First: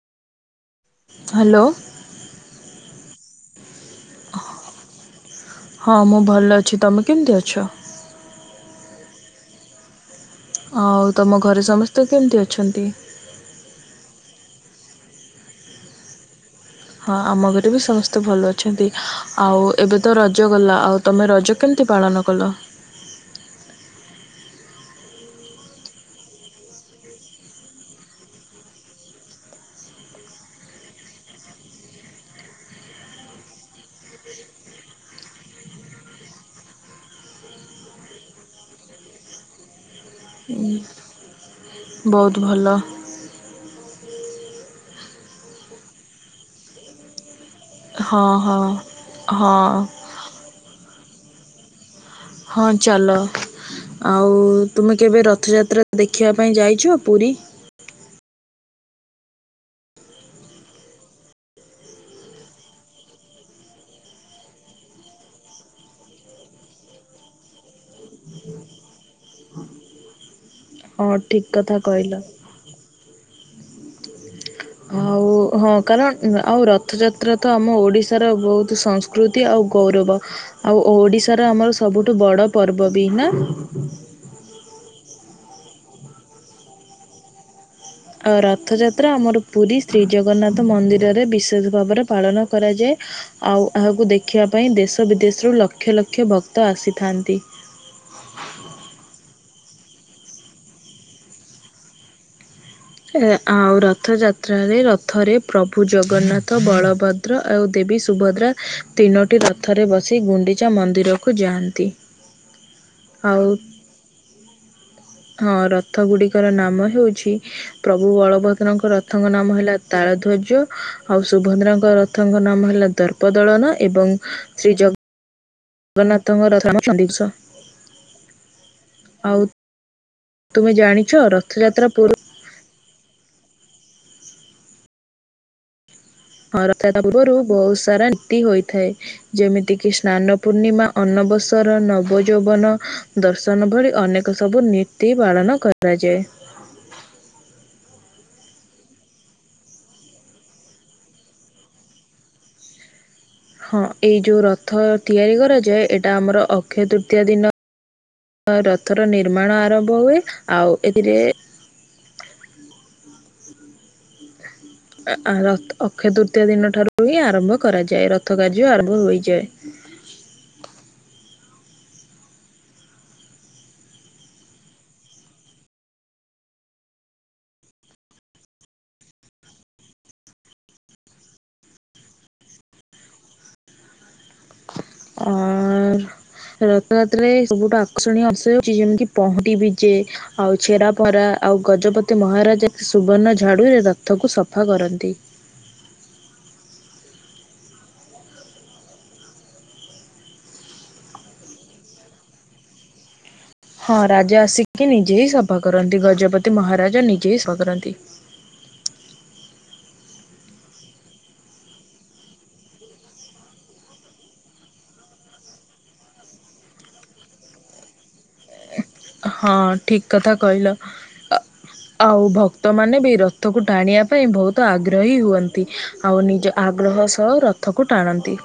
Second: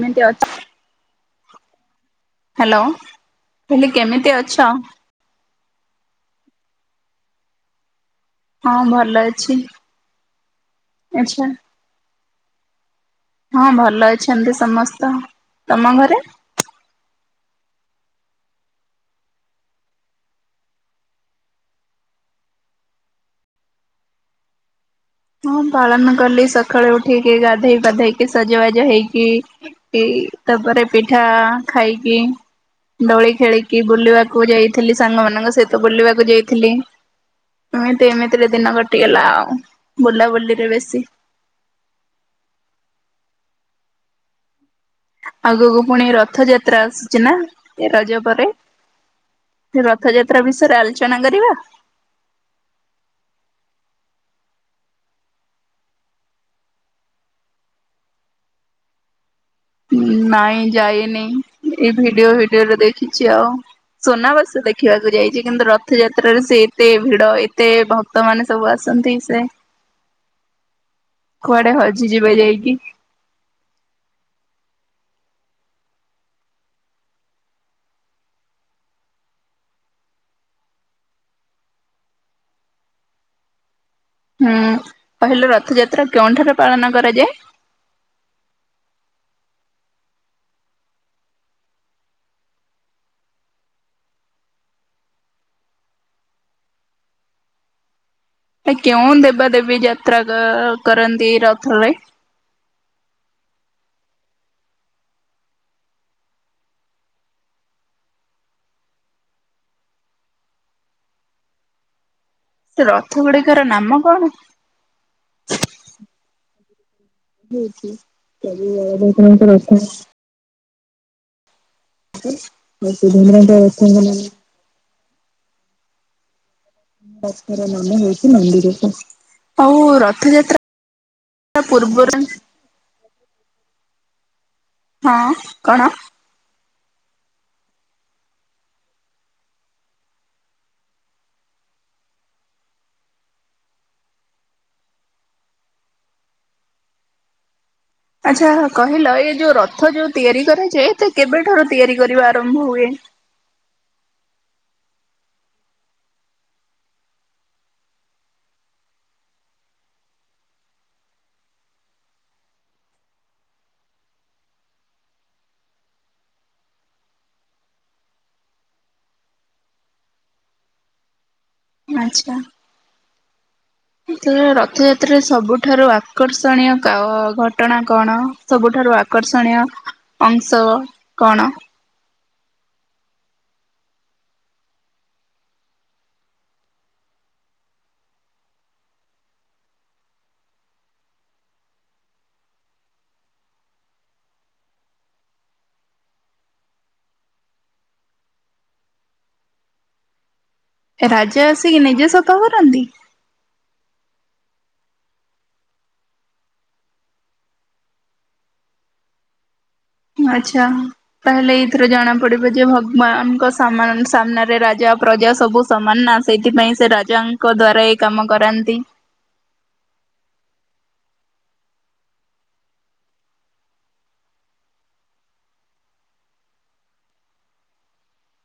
ଏମିତି ଅଛି। Hello hello କହିଲି କେମିତି ଅଛ! ହଁ, ମୁଁ ଭଲ ଅଛି ତମେ କେମିତି ଅଛ? ହଁ, ଭଲ ଅଛି। ଆଉ ତମ ଆଚ୍ଛା ଘରେ ସମସ୍ତେ କେମିତି ଅଛନ୍ତି।? ହଁ, ଭଲ ଅଛନ୍ତି ସମସ୍ତେ ତମ ଘରେ ହଁ, ଆମ ଘରେ ବି ସମସ୍ତେ ଭଲ ଅଛନ୍ତି। ଆଉ ଏବେ ତ ରଜ ଗଲା ଆଉ ତମେ ରଜ କେମିତି ପାଳନ କଲ? ହଁ, ପାଳନ କଲି ସକାଳୁ ଉଠିକି ଗାଧେଇ ପାଧେଇକି ସଜବାଜ ହେଇକି କି ତାପରେ ପିଠା ଖାଇକି ଦୋଳି ଖେଳିକି ବୁଲିବାକୁ ଯାଇଥିଲି ସାଙ୍ଗମାନଙ୍କ ସହିତ ବୁଲିବାକୁ ଯାଇଥିଲି। ଏମିତି ଏମିତିରେ ଦିନ କଟିଗଲା ଆଉ ବୁଲାବୁଲିରେ ବେଶୀ। ବହୁତ ଭଲ। ଆଗକୁ ପୁଣି ରଥଯାତ୍ରା ଆସୁଛି ନା? ଏ ରଜ ହଁ ପରେ ହଁ ହଁ। ରଥଯାତ୍ରା ବିଷୟରେ ଆଲୋଚନା କରିବା? ହଁ ଚାଲ। ଆଉ ତୁମେ କେବେ ରଥଯାତ୍ରା ଦେଖିବା ପାଇଁ ଯାଇଛ ପୁରୀ? ନାଇଁ ଯାଇନି। ଏଇ ଭିଡିଓ ଭିଡିଓରେ ଦେଖିଚି ଆଉ। ସୁନାବେସ ଦେଖିବାକୁ ଯାଇଚି କିନ୍ତୁ ରଥଯାତ୍ରାରେ ସେ ଏତେ ଭିଡ ଏତେ ଭ କ୍ତ ମାନେ ସବୁ ଆସନ୍ତି ସେ, ହଁ ଠିକ୍ କୁଆଡେ କଥା କହିଲ ହଜିଯିବେ ଯାଇକି। ଆଉ [inaudible] ହଁ କାରଣ ଆଉ ରଥଯାତ୍ରା ତ ଆମ ଓଡ଼ିଶାର ବହୁତ ସଂସ୍କୃତି ଆଉ ଗୌରବ। ଆଉ ଓଡିଶାର ଆମର ସବୁଠୁ ବଡ ପର୍ବ ବି ନା? ହୁଁ କହିଲୁ ରଥଯାତ୍ରା କେଉଁଠାରୁ ପାଳନ କରାଯାଏ? ଆ ରଥଯାତ୍ରା ଆମର ପୁରୀ ଶ୍ରୀଜଗନ୍ନାଥ ମନ୍ଦିରରେ ବିଶେଷ ଭାବରେ ପାଳନ କରାଯାଏ। ଆଉ ଏହାକୁ ଦେଖିବା ପାଇଁ ଦେଶ ବିଦେଶରୁ ଲକ୍ଷ ଲକ୍ଷ ଭକ୍ତ ଆସିଥାନ୍ତି। କେଉଁ ଦେବା ଦେବୀ ଯାତ୍ରା କର୍ କରନ୍ତି ରଥରେ? ଆଉ ରଥଯାତ୍ରାରେ ରଥରେ ପ୍ରଭୁ ଜଗନ୍ନାଥ ବଳଭ ଦ୍ର ଆଉ ଦେବୀ ସୁଭଦ୍ରା ତିନୋଟି ରଥରେ ବସି ଗୁଣ୍ଡିଚା ମନ୍ଦିରକୁ ଯାଆନ୍ତି। ସେ ରଥ ଆଉ ଗୁଡିକ ର ନାମ କଣ? ହଁ ରଥ ଗୁଡ଼ିକର ନାମ ହେଉଛି ହଉଛି ପ୍ରଭୁ ପ୍ରଭୁ ବଳଭଦ୍ରଙ୍କ ରଥଙ୍କ ବଳଭଦ୍ରଙ୍କ ନାମ ରଥ ହେଲା ତାଳ ଧ୍ୱର୍ଯ୍ୟ। ଆଉ ସୁଭଦ୍ରାଙ୍କ ରଥଙ୍କ ନାମ ହେଲା ଆଉ ଦର୍ପ ସୁଭଦ୍ରାଙ୍କ ଦଳନ ରଥଙ୍କ ଏବଂ ନାମ ଶ୍ରୀ ଜ ଗନ୍ନାଥଙ୍କ ରଥ ଚଣ୍ଡିଘୋଷ ରଥର ନାମ ହେଉଛି ନନ୍ଦିଘୋଷ ଆଉ ର ତୁମେ ଜାଣିଛ ଥଯାତ୍ରା ରଥଯାତ୍ରା ପୂର୍ବ ପୂର୍ବରୁ ହଁ କଣ? ହଁ ରଥ ଯାତା ପୂର୍ବରୁ ବହୁତ ସାରା ନୀତି ହୋଇଥାଏ। ଯେମିତି କିି ସ୍ନାନ ପୂର୍ଣ୍ଣିମା, ଅନ୍ବବସର, ନବଯୌବନ ଦର୍ଶନ ଭଳି ଅନେକ ସବୁ ନୀତି ପାଳନ କରାଯାଏ। ଆଚ୍ଛା କହିଲ ଏ ଯୋଉ ରଥ ଯୋଉ ତିଆରି କରାଯାଏ ଏତେ କେବେଠାରୁ ତିଆରି କରିବା ଆରମ୍ଭ ହୁଏ? ହଁ ଏଇ ଯୋଉ ରଥ ତିଆରି କରାଯାଏ। ଏଇଟା ଆମର ଅକ୍ଷୟ ତୃତୀୟା ଦିନ ରଥର ନିର୍ମାଣ ଆରମ୍ଭ ହୁଏ। ଆଉ ଏଥିରେ ରଥ୍ ଅକ୍ଷୟ ତୃତୀୟା ଦିନ ଠାରୁ ହିଁ ଆରମ୍ଭ କରାଯାଏ। ରଥ କାର୍ଯ୍ୟ ଆରମ୍ଭ ହୋଇଯାଏ। ଆଚ୍ଛା। ଏଥର ରଥଯାତ୍ରାରେ ସବୁଠାରୁ ଆକର୍ଷଣୀୟ କା ଘଟଣା କଣ? ସବୁଠାରୁ ଆକର୍ଷଣୀୟ ଅଂଶ କଣ? ଅଁ ରଥଯାତ୍ରରେ ସବୁଠୁ ଆକର୍ଷଣୀୟ ଅଂଶ ହେଉଚି ଯେମିତିି ପହଁଡି ବିଜେ ଆଉ ଛେରା ପରା, ଆଉ ଗଜପତି ମହାରାଜ ସୁବର୍ଣ୍ଣ ଝାଡୁରେ ରଥକୁ ସଫା କରନ୍ତି। ରାଜା ଆସିକି ନିଜେ ସଫା କରନ୍ତି? ହଁ ରାଜା ଆସିକି ନିଜେ ହିଁ ସଫା କରନ୍ତି। ଗଜପତି ମହାରାଜା ନିଜେ ହିଁ ସଫା କରନ୍ତି। ହୁଁ ଆଚ୍ଛା। ତାହେଲେ ଏଇଥିରୁ ଜଣା ପଡିବ ଯେ ଭଗବାନଙ୍କ ସାମାନ୍ ସାମ୍ନାରେ ରାଜା ପ୍ରଜା ସବୁ ସମାନ ନା ସେଇଥିପାଇଁ ସେ ରାଜାଙ୍କ ଦ୍ଵାରା ଏଇ କାମ କରାନ୍ତି। ହଁ ଠିକ୍ କଥା କହିଲ। ଆଉ ଭକ୍ତମାନେ ବି ରଥକୁ ଟାଣିବା ପାଇଁ ବହୁତ ଆଗ୍ରହୀ ହୁଅନ୍ତି। ଆଉ ନିଜ ଆଗ୍ରହ ସହ ରଥକୁ ଟାଣନ୍ତି।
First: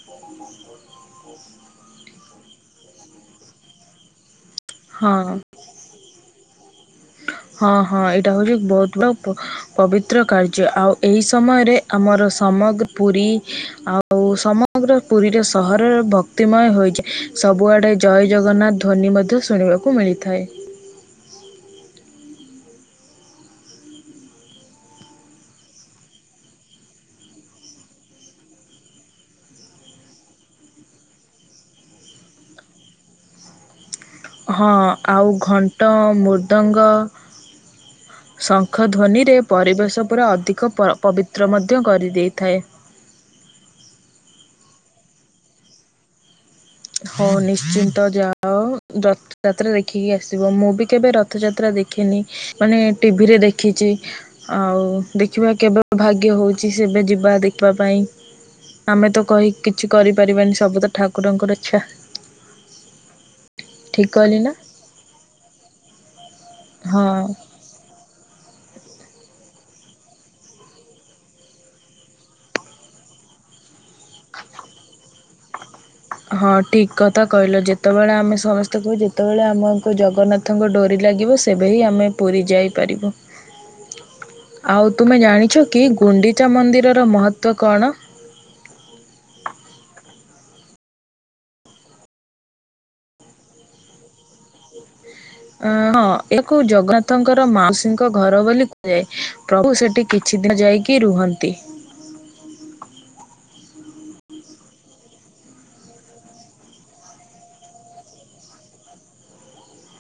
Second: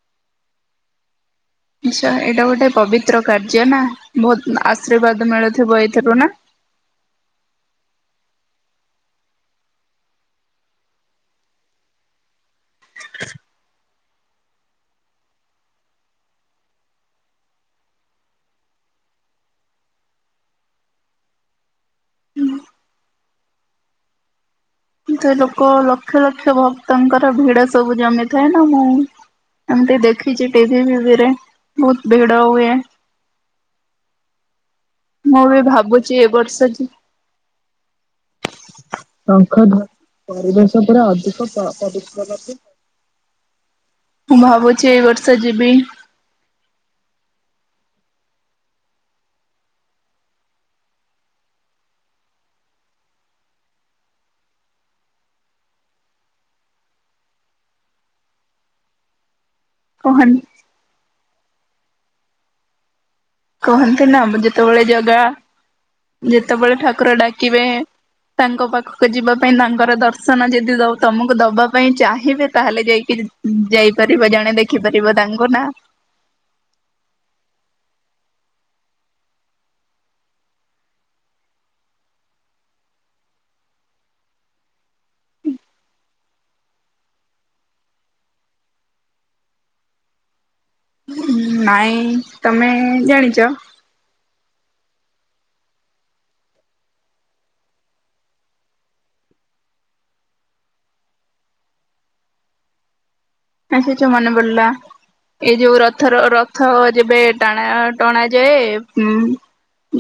[inaudible] [inaudible] ଆଛା ଏଇଟା ଗୋଟେ ପବିତ୍ର କାର୍ଯ୍ୟ ନା ବହୁତ ହଁ ଆଶୀର୍ବାଦ ମିଳୁଥିବ ଏଇଥିରୁ ନା? ହଁ ହଁ ଏଇଟା ହଉଛି ବହୁତ ବଡ ପ ପବିତ୍ର କାର୍ଯ୍ୟ ଆଉ ଏହି ସମୟରେ ଆମର ସମ ପୁରୀ ଆଉ ଆଉ ସମଗ୍ର ପୁରୀରେ ସହରର ଭକ୍ତିମୟ ହୋଇଛି ସବୁଆଡ଼େ ଜୟ ଜଗନ୍ନାଥ ଧ୍ୱନି ମଧ୍ୟ ଶୁଣିବାକୁ ମିଳିଥାଏ। ଏ ତ ଲୋକ ଲକ୍ଷ ଲକ୍ଷ ଭକ୍ତଙ୍କର ଭିଡ ସବୁ ଜମିଥାଏ ନା ମୁଁ ଏମିତି ଦେଖିଛି ଟିଭି ଫିଭିରେ ବହୁତ ଭିଡ ହୁଏ। ହଁ ଆଉ ମୁଁ ବି ଘଣ୍ଟ ଭାବୁଛି ଏ ବର୍ଷ ଯି ମୃଦଙ୍ଗ ଶଙ୍ଖ ଧ୍ୱନିରେ ଶଙ୍ଖ ଧ୍ଵ ପରିବେଶ ପୁରା ଅଧିକ ପରିବେଶ ପ ଉପରେ ଅଧିକ ପବିତ୍ର ମଧ୍ୟ ପ କରିଦେଇଥାଏ [unintelligible] ମୁଁ ଭାବୁଛି ଏଇ ବର୍ଷ ଯିବି। ହଁ ନିଶ୍ଚିନ୍ତ ଯାଅ। ରଥଯାତ୍ରା ଦେଖିକି ଆସିବ ମୁଁ ବି କେବେ ରଥଯାତ୍ରା ଦେଖେନି ମାନେ ଟିଭିରେ ଦେଖିଛି। ଆଉ ଦେଖିବା କେବେ ଭାଗ୍ୟ ହଉଛି ସେ ଏବେ ଯିବା ଦେଖିବା ପାଇଁ। ଆମେ ତ କହି କିଛି କହନ କରିପାରିବାନି ସବୁ ତ ଠାକୁରଙ୍କର ଇଚ୍ଛା। କହନ୍ତି ଠିକ ନା କହିଲି ମୁଁ ଯେତେବେଳେ ଜାଗା ଯେତେବେଳେ ହଁ ଠାକୁର ଡାକିବେ। ତାଙ୍କ ପାଖକୁ ଯିବା ପାଇଁ ତାଙ୍କର ଦର୍ଶନ ଯଦି ତମକୁ ଦବା ପାଇଁ ଚାହିଁବେ ତାହେଲେ ଯାଇକି ଯାଇପାରିବ ଜଣେ ଦେଖିପାରିବ ତାଙ୍କୁ ନା। ହଁ ଠିକ୍ କଥା କହିଲ ଯେତେବେଳେ ଆମେ ସମସ୍ତେ କୁ ଯେତେବେଳେ ଆମକୁ ଜଗନ୍ନାଥ ରଥଙ୍କ ଡୋରି ଲାଗିବ ସେବେ ହିଁ ଆମେ ପୁରୀ ଯାଇପାରିବୁ। ହ ଆଉ ତୁମେ ଜାଣିଛ କି ଗୁଣ୍ଡିଚା ମନ୍ଦିରର ମହତ୍ଵ କଣ? ନାଇଁ ତମେ ଜାଣିଛ? ଅ ହଁ ଏହାକୁ ଜଗନ୍ନାଥଙ୍କର ମାଉସୀଙ୍କ ଘର ବୋଲି କୁହାଯାଏ। ପ୍ରଭୁ ସେଠି କିଛି ଦିନ ଯାଇକି ରୁହନ୍ତି। ଆ ସେ ଯୋଉ ମନେ ପଡିଲା। ଏଇ ଯୋଉ ରଥର ରଥ ଯେବେ ଟଣା ଟଣା ଯାଏ ଉ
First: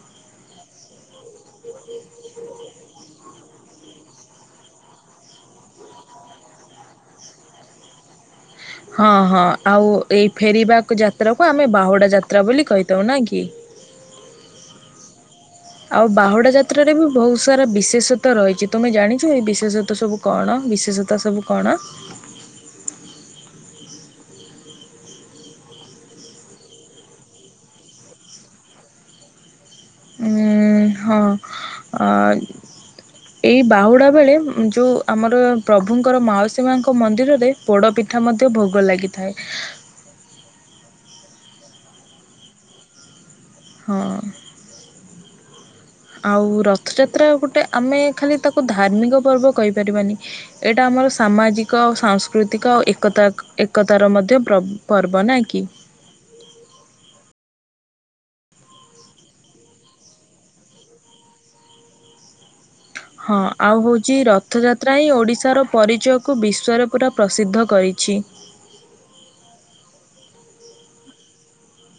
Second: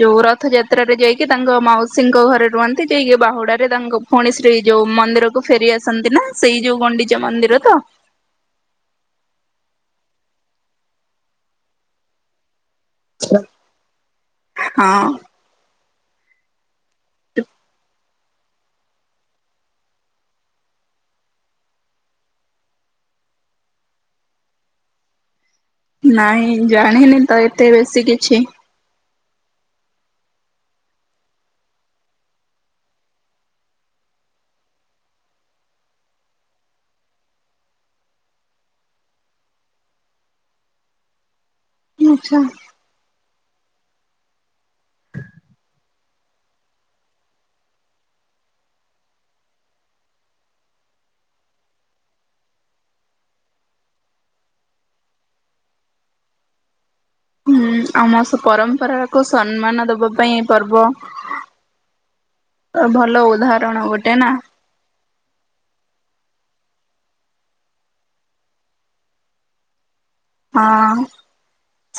ଯୋଉ ରଥଯାତ୍ରରେ ଯାଇକି ତାଙ୍କ ମାଉସୀଙ୍କ ଘରେ ରୁହନ୍ତି। ଯାଇକି ବାହୁଡାରେ ତାଙ୍କ ପୁଣି ସେରୀ ଯୋଉ ମନ୍ଦିରକୁ ଫେରି ଆସନ୍ତି ନା ସେଇ ଯୋଉ ଗଣ୍ଡିଚା ମନ୍ଦିର ତ? ହଁ ହଁ ଆଉ ଏଇ ଫେରିବା ଯାତ୍ରାକୁ ଆମେ ବାହୁଡା ଯାତ୍ରା ବୋଲି କହି ଦଉନ କି ହଁ ଆଉ ବାହୁଡା ଯା ତ୍ର ରେ ବି ବହୁତ ସାରା ବିଶେଷ ତ ରହିଛି ତୁମେ ଜାଣିଛୁ ଏଇ ବିଶେଷତ ସବୁ କଣ ବିଶେଷତା ସବୁ କଣ? ନାଇଁ ଜାଣିନି ତ ଏତେ ବେଶୀ କିଛି। ଉଁ ହଁଅ ହ ଏହିବାହୁଡ଼ା ବେଳେ ଯୋଉ ଆମର ପ୍ରଭୁଙ୍କର ମାଉସୀମାଙ୍କ ମନ୍ଦିରରେ ପୋଡ଼ ପିଠା ମଧ୍ୟ ଭୋଗ ଲାଗିଥାଏ। ଆଚ୍ଛା। ହଁ। ଆଉ ରଥଯାତ୍ରା ଗୋଟେ ଆମେ ଖାଲି ତାକୁ ଧାର୍ମିକ ପର୍ବ କହିପାରିବାନି। ଏଇଟା ଆମର ସାମାଜିକ, ସାଂସ୍କୃତିକ ଏକତା ଏକ୍ ଏକତାର ମଧ୍ୟ ପ୍ର ପର୍ବ ନା କି। ହୁଁ ଆମର ସେ ପରମ୍ପରାକୁ ସମ୍ମାନ ଦବା ପାଇଁ ଏ ପର୍ବ। ଅ ଭଲ ଉଦାହରଣ ଗୋଟେ ନା। ତ୍ରାଇ ଓଡ଼ିଶାର ପରିଚୟକୁ ବିଶ୍ୱରେ ପୁରା ପ୍ରସିଦ୍ଧ କରିଛି। ହଁଅଁ।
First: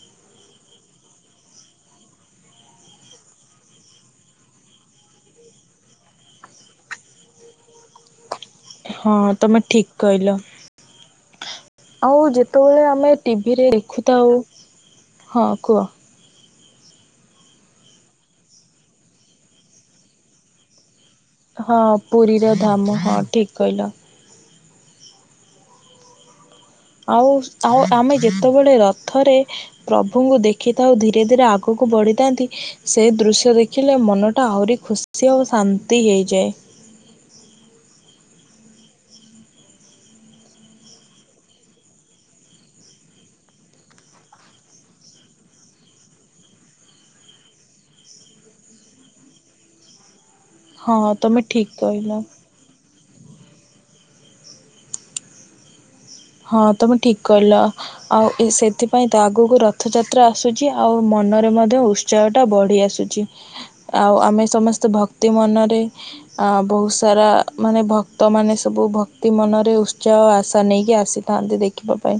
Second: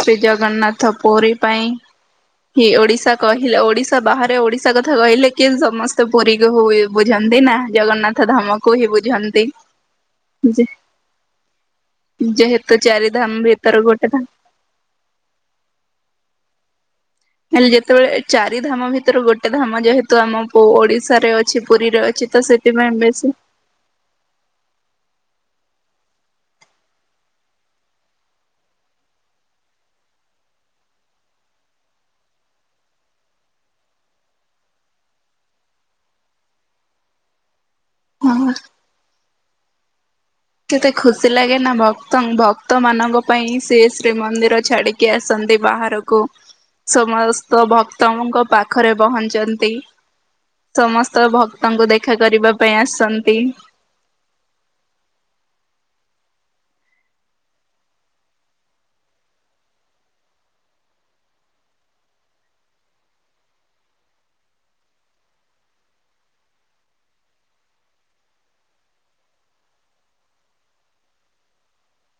ଶ୍ରୀ ଜଗନ୍ନାଥ ପୁରୀ ପାଇଁ। ହି ଓଡିଶା କହିଲେ ଓଡିଶା ବାହାରେ ଓଡିଶା କଥା କହିଲେ କିଏ ସମସ୍ତେ ପୁରୀ କୁ ହୁଏ। ବୁଝନ୍ତି ନା ଜଗନ୍ନାଥ ଧାମ। ହଁଅଁ ତମେ ଠିକ୍ କଇଲ। ଯେ ଆଉ ଯେହେତୁ ଯେତେବେଳେ ଚାରି ଆମେ ଧାମ ଟିଭିରେ ଭିତରୁ ଗୋଟେ ଧାମ। ଦେଖୁଥାଉ, ହଁ କୁଅ। ହେଲେ ଯେତେବେଳେ ଏ ଚାରି ଧାମ ଭିତରୁ ଗୋଟେ ଧାମ ଯେହେତୁ ଆମ ଓ ଓଡିଶାରେ ଅ ଛି, ପୁରୀରେ ଅଛି ତ ସେଥିପାଇଁ ବେଶୀ କଇଲ। ଆଉ ଆଉ ଆମେ ଯେତେବେଳେ ରଥରେ ପ୍ରଭୁଙ୍କୁ ଦେଖିଥାଉ ଧୀରେ ଧୀରେ ଆଗୁକୁ ବଢ଼ିଥାନ୍ତି ସେ ଦୃଶ୍ୟ ଦେଖିଲେ ମନଟା ଆହୁରି ଖୁସି ଆଉ ଶାନ୍ତି ହେଇଯାଏ। ହଁ କେତେ ଖୁସି ଲାଗେ ନା ଭକ୍ତଂ ଭକ୍ତ ମାନଙ୍କ ପାଇଁ ସିଏ ଶ୍ରୀମନ୍ଦିର ଛାଡିକି ଆସନ୍ତି ବାହାର କୁ ସମସ୍ତ ଭକ୍ତଙ୍କ ପାଖରେ ପହଞ୍ଚନ୍ତି ହଁ ସମସ୍ତ ତମେ ଠିକ୍ ଭକ୍ତଙ୍କୁ ଦେଖା କହିଲ। କରିବା ପାଇଁ ଆସିନ୍ତି। ହଁଅଁ ତମେ ଠିକ୍ କହିଲ। ଆଉ ଏ ସେଥିପାଇଁ ତ ଆଗୁକୁ ରଥଯାତ୍ରା ଆସୁଛି ଆଉ ମନରେ ମଧ୍ୟ ଉ ତ୍ସାହଟା ବଢ଼ି ଆସୁଛି। ଆଉ ଆମେ ସମେସ୍ତେ ଭକ୍ତି ମନରେ ଅ ବହୁତ୍ ସାରା ମାନେ ଭକ୍ତ ମାନେ ସବୁ ଭକ୍ତି ମନରେ ଉତ୍ସାହ ଆଶା ନେଇକି ଆସି ଥାନ୍ତି ଦେଖିବା ପାଇଁ।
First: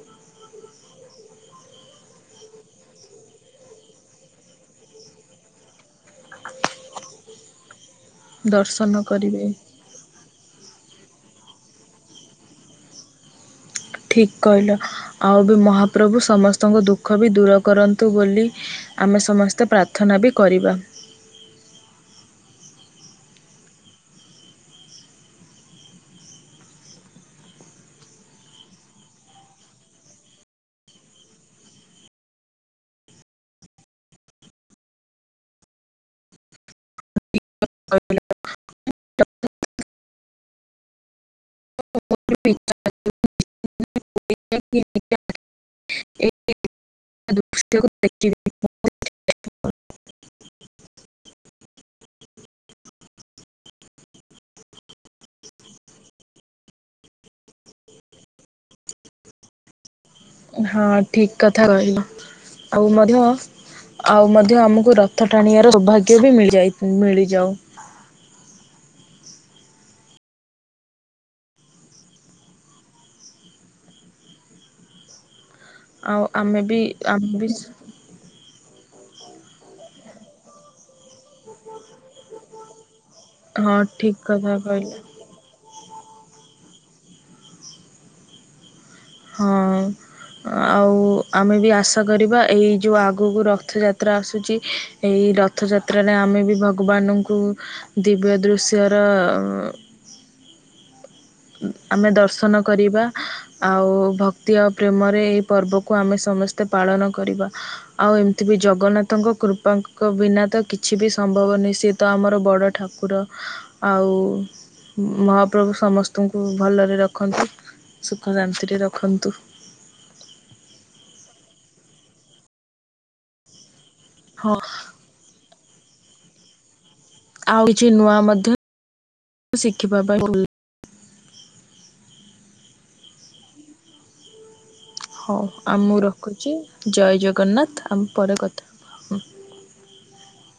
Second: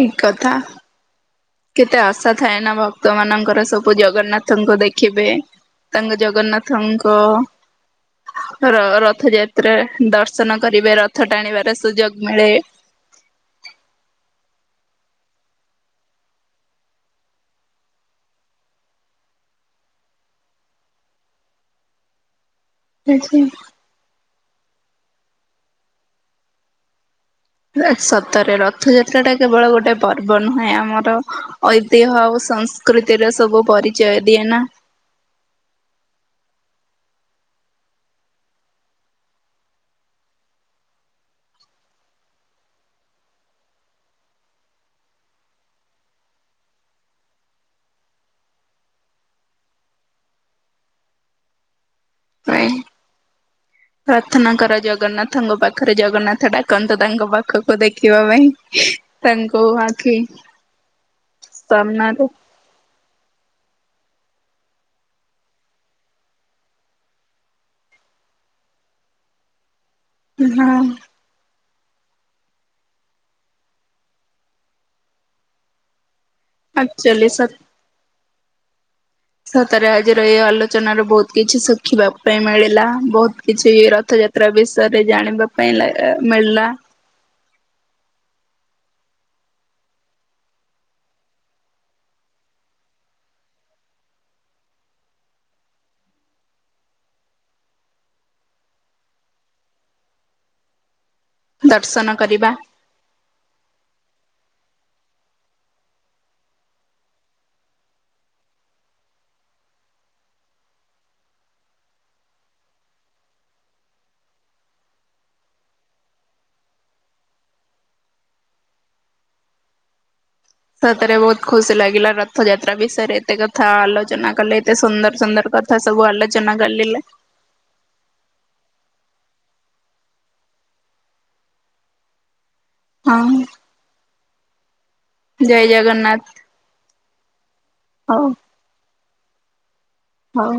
କି କଥା! କେତେ ଆଶା ଥାଏ ନା ଭକ୍ତ ମାନଙ୍କର ସବୁ ଜଗନ୍ନାଥଙ୍କୁ ଦେଖିବେ। ତାଙ୍କ ଜଗନ୍ନାଥଙ୍କ ର ଦର୍ଶନ କରିବେ। ରଥଯାତ୍ରା ଦ ର୍ଶନ କରିବେ, ରଥ ଟାଣିବାର ସୁଯୋଗ ମିଳେ। ଠିକ୍ କହିଲ ଆଉ ବି ମହାପ୍ରଭୁ ସମସ୍ତଙ୍କ ଦୁଃଖ ବି ଦୂର କରନ୍ତୁ ବୋଲି ଆମେ ସମସ୍ତେ ପ୍ରାର୍ଥନା ବି କରିବା। [unintelligible] ଅଏ ସତରେ ରଥଯାତ୍ରା ଟା କେବଳ ଗୋଟେ ପର୍ବ ନୁହେଁ ଆମର ଐତିହ୍ୟ ଆଉ ସଂସ୍ କୃତିର ସବୁ ପରିଚୟ ଦିଏ ନା। ହଁ [inaudible] [inaudible] [inaudible] ପାଇଁ ପ୍ରାର୍ଥନା କର ଜଗନ୍ନାଥଙ୍କ ପାଖରେ ଜଗନ୍ନାଥ ଡାକନ୍ତୁ ତାଙ୍କ ପାଖକୁ ଦେଖିବା ପାଇଁ। ତାଙ୍କୁ ଆଖି ହଁ ଠିକ୍ କଥା କହିଲ। ସମ୍ନାଦେ- ଆଉ ମଧ୍ୟ ଆଉ ମଧ୍ୟ ଆମୁକୁ ରଥ ଟାଣିବାର ସୌଭାଗ୍ୟ ବି ମିଳିଯାଇ ମିଳିଯାଉ। ଉଁ ହାଆଃ ଆଉ ଆମେ ବି ଆକ୍ଚୁଆଲି ଆମେ ବି ସ ସତରେ ଆଜିର ଏଇ ଆଲୋଚନ ର ବହୁତ୍ କିଛି ଶିଖିବା ପାଇଁ ମିଳିଲା ବହୁତ୍ କିଛି ହଁ ଠିକ୍ ରଥଯାତ୍ରା କଥା କହିଲ। ବିଷୟରେ ଜାଣିବା ପାଇଁ ମିଳିଲା ହଁ। ଆଉ ଆମେ ବି ଆଶା କରିବା ଏଇ ଯୋଉଁ ଆଗକୁ ରଥଯାତ୍ରା ଆସୁଛି ଏହି ରଥଯାତ୍ରାରେ ଆମେ ବି ଭଗବାନଙ୍କୁ ଦିବ୍ୟ ଦୃଶ୍ୟର ଆମେ ଦର୍ଶନ କରିବା। ଆଉ ଭକ୍ତି ଆଉ ପ୍ରେମରେ ଏଇ ପର୍ବକୁ ଆମେ ସମସ୍ତେ ପାଳନ କରିବା। ଆଉ ଏମିତି ବି ଜଗନ୍ନାଥଙ୍କ କୃପାଙ୍କ ବିନା ତ କିଛି ବି ସମ୍ଭବ ନୁହେଁ ସେ ତ ଆମର ବଡ଼ ଠାକୁର ଆଉ ମହାପ୍ରଭୁ ସମସ୍ତ ପ୍ରଭୁ ଭଲରେ ରଖନ୍ତୁ ସୁଖ ଶାନ୍ତିରେ ରଖନ୍ତୁ। ସତରେ ବହୁତ ଖୁସି ଲାଗିଲା ରଥଯାତ୍ରା ବିଷୟରେ ଏତେ କଥା ଆଲୋଚନା ହଁ କଲେ ଏତେ ସୁନ୍ଦର ସୁନ୍ଦର କଥା ସବୁ ଆଲୋଚନା ଗଲେ ଆଉ କିଛି ନୂଆ ମଧ୍ୟ ଶିଖିବା ପାଇଁ ହଁ। ହଉ ଜୟ ଆଉ ମୁଁ ଜଗନ୍ନାଥ ରଖୁଛି ଜୟ ଜଗନ୍ନାଥ ଆମ ହଉ ପରେ କଥା ହବା। ହଉ।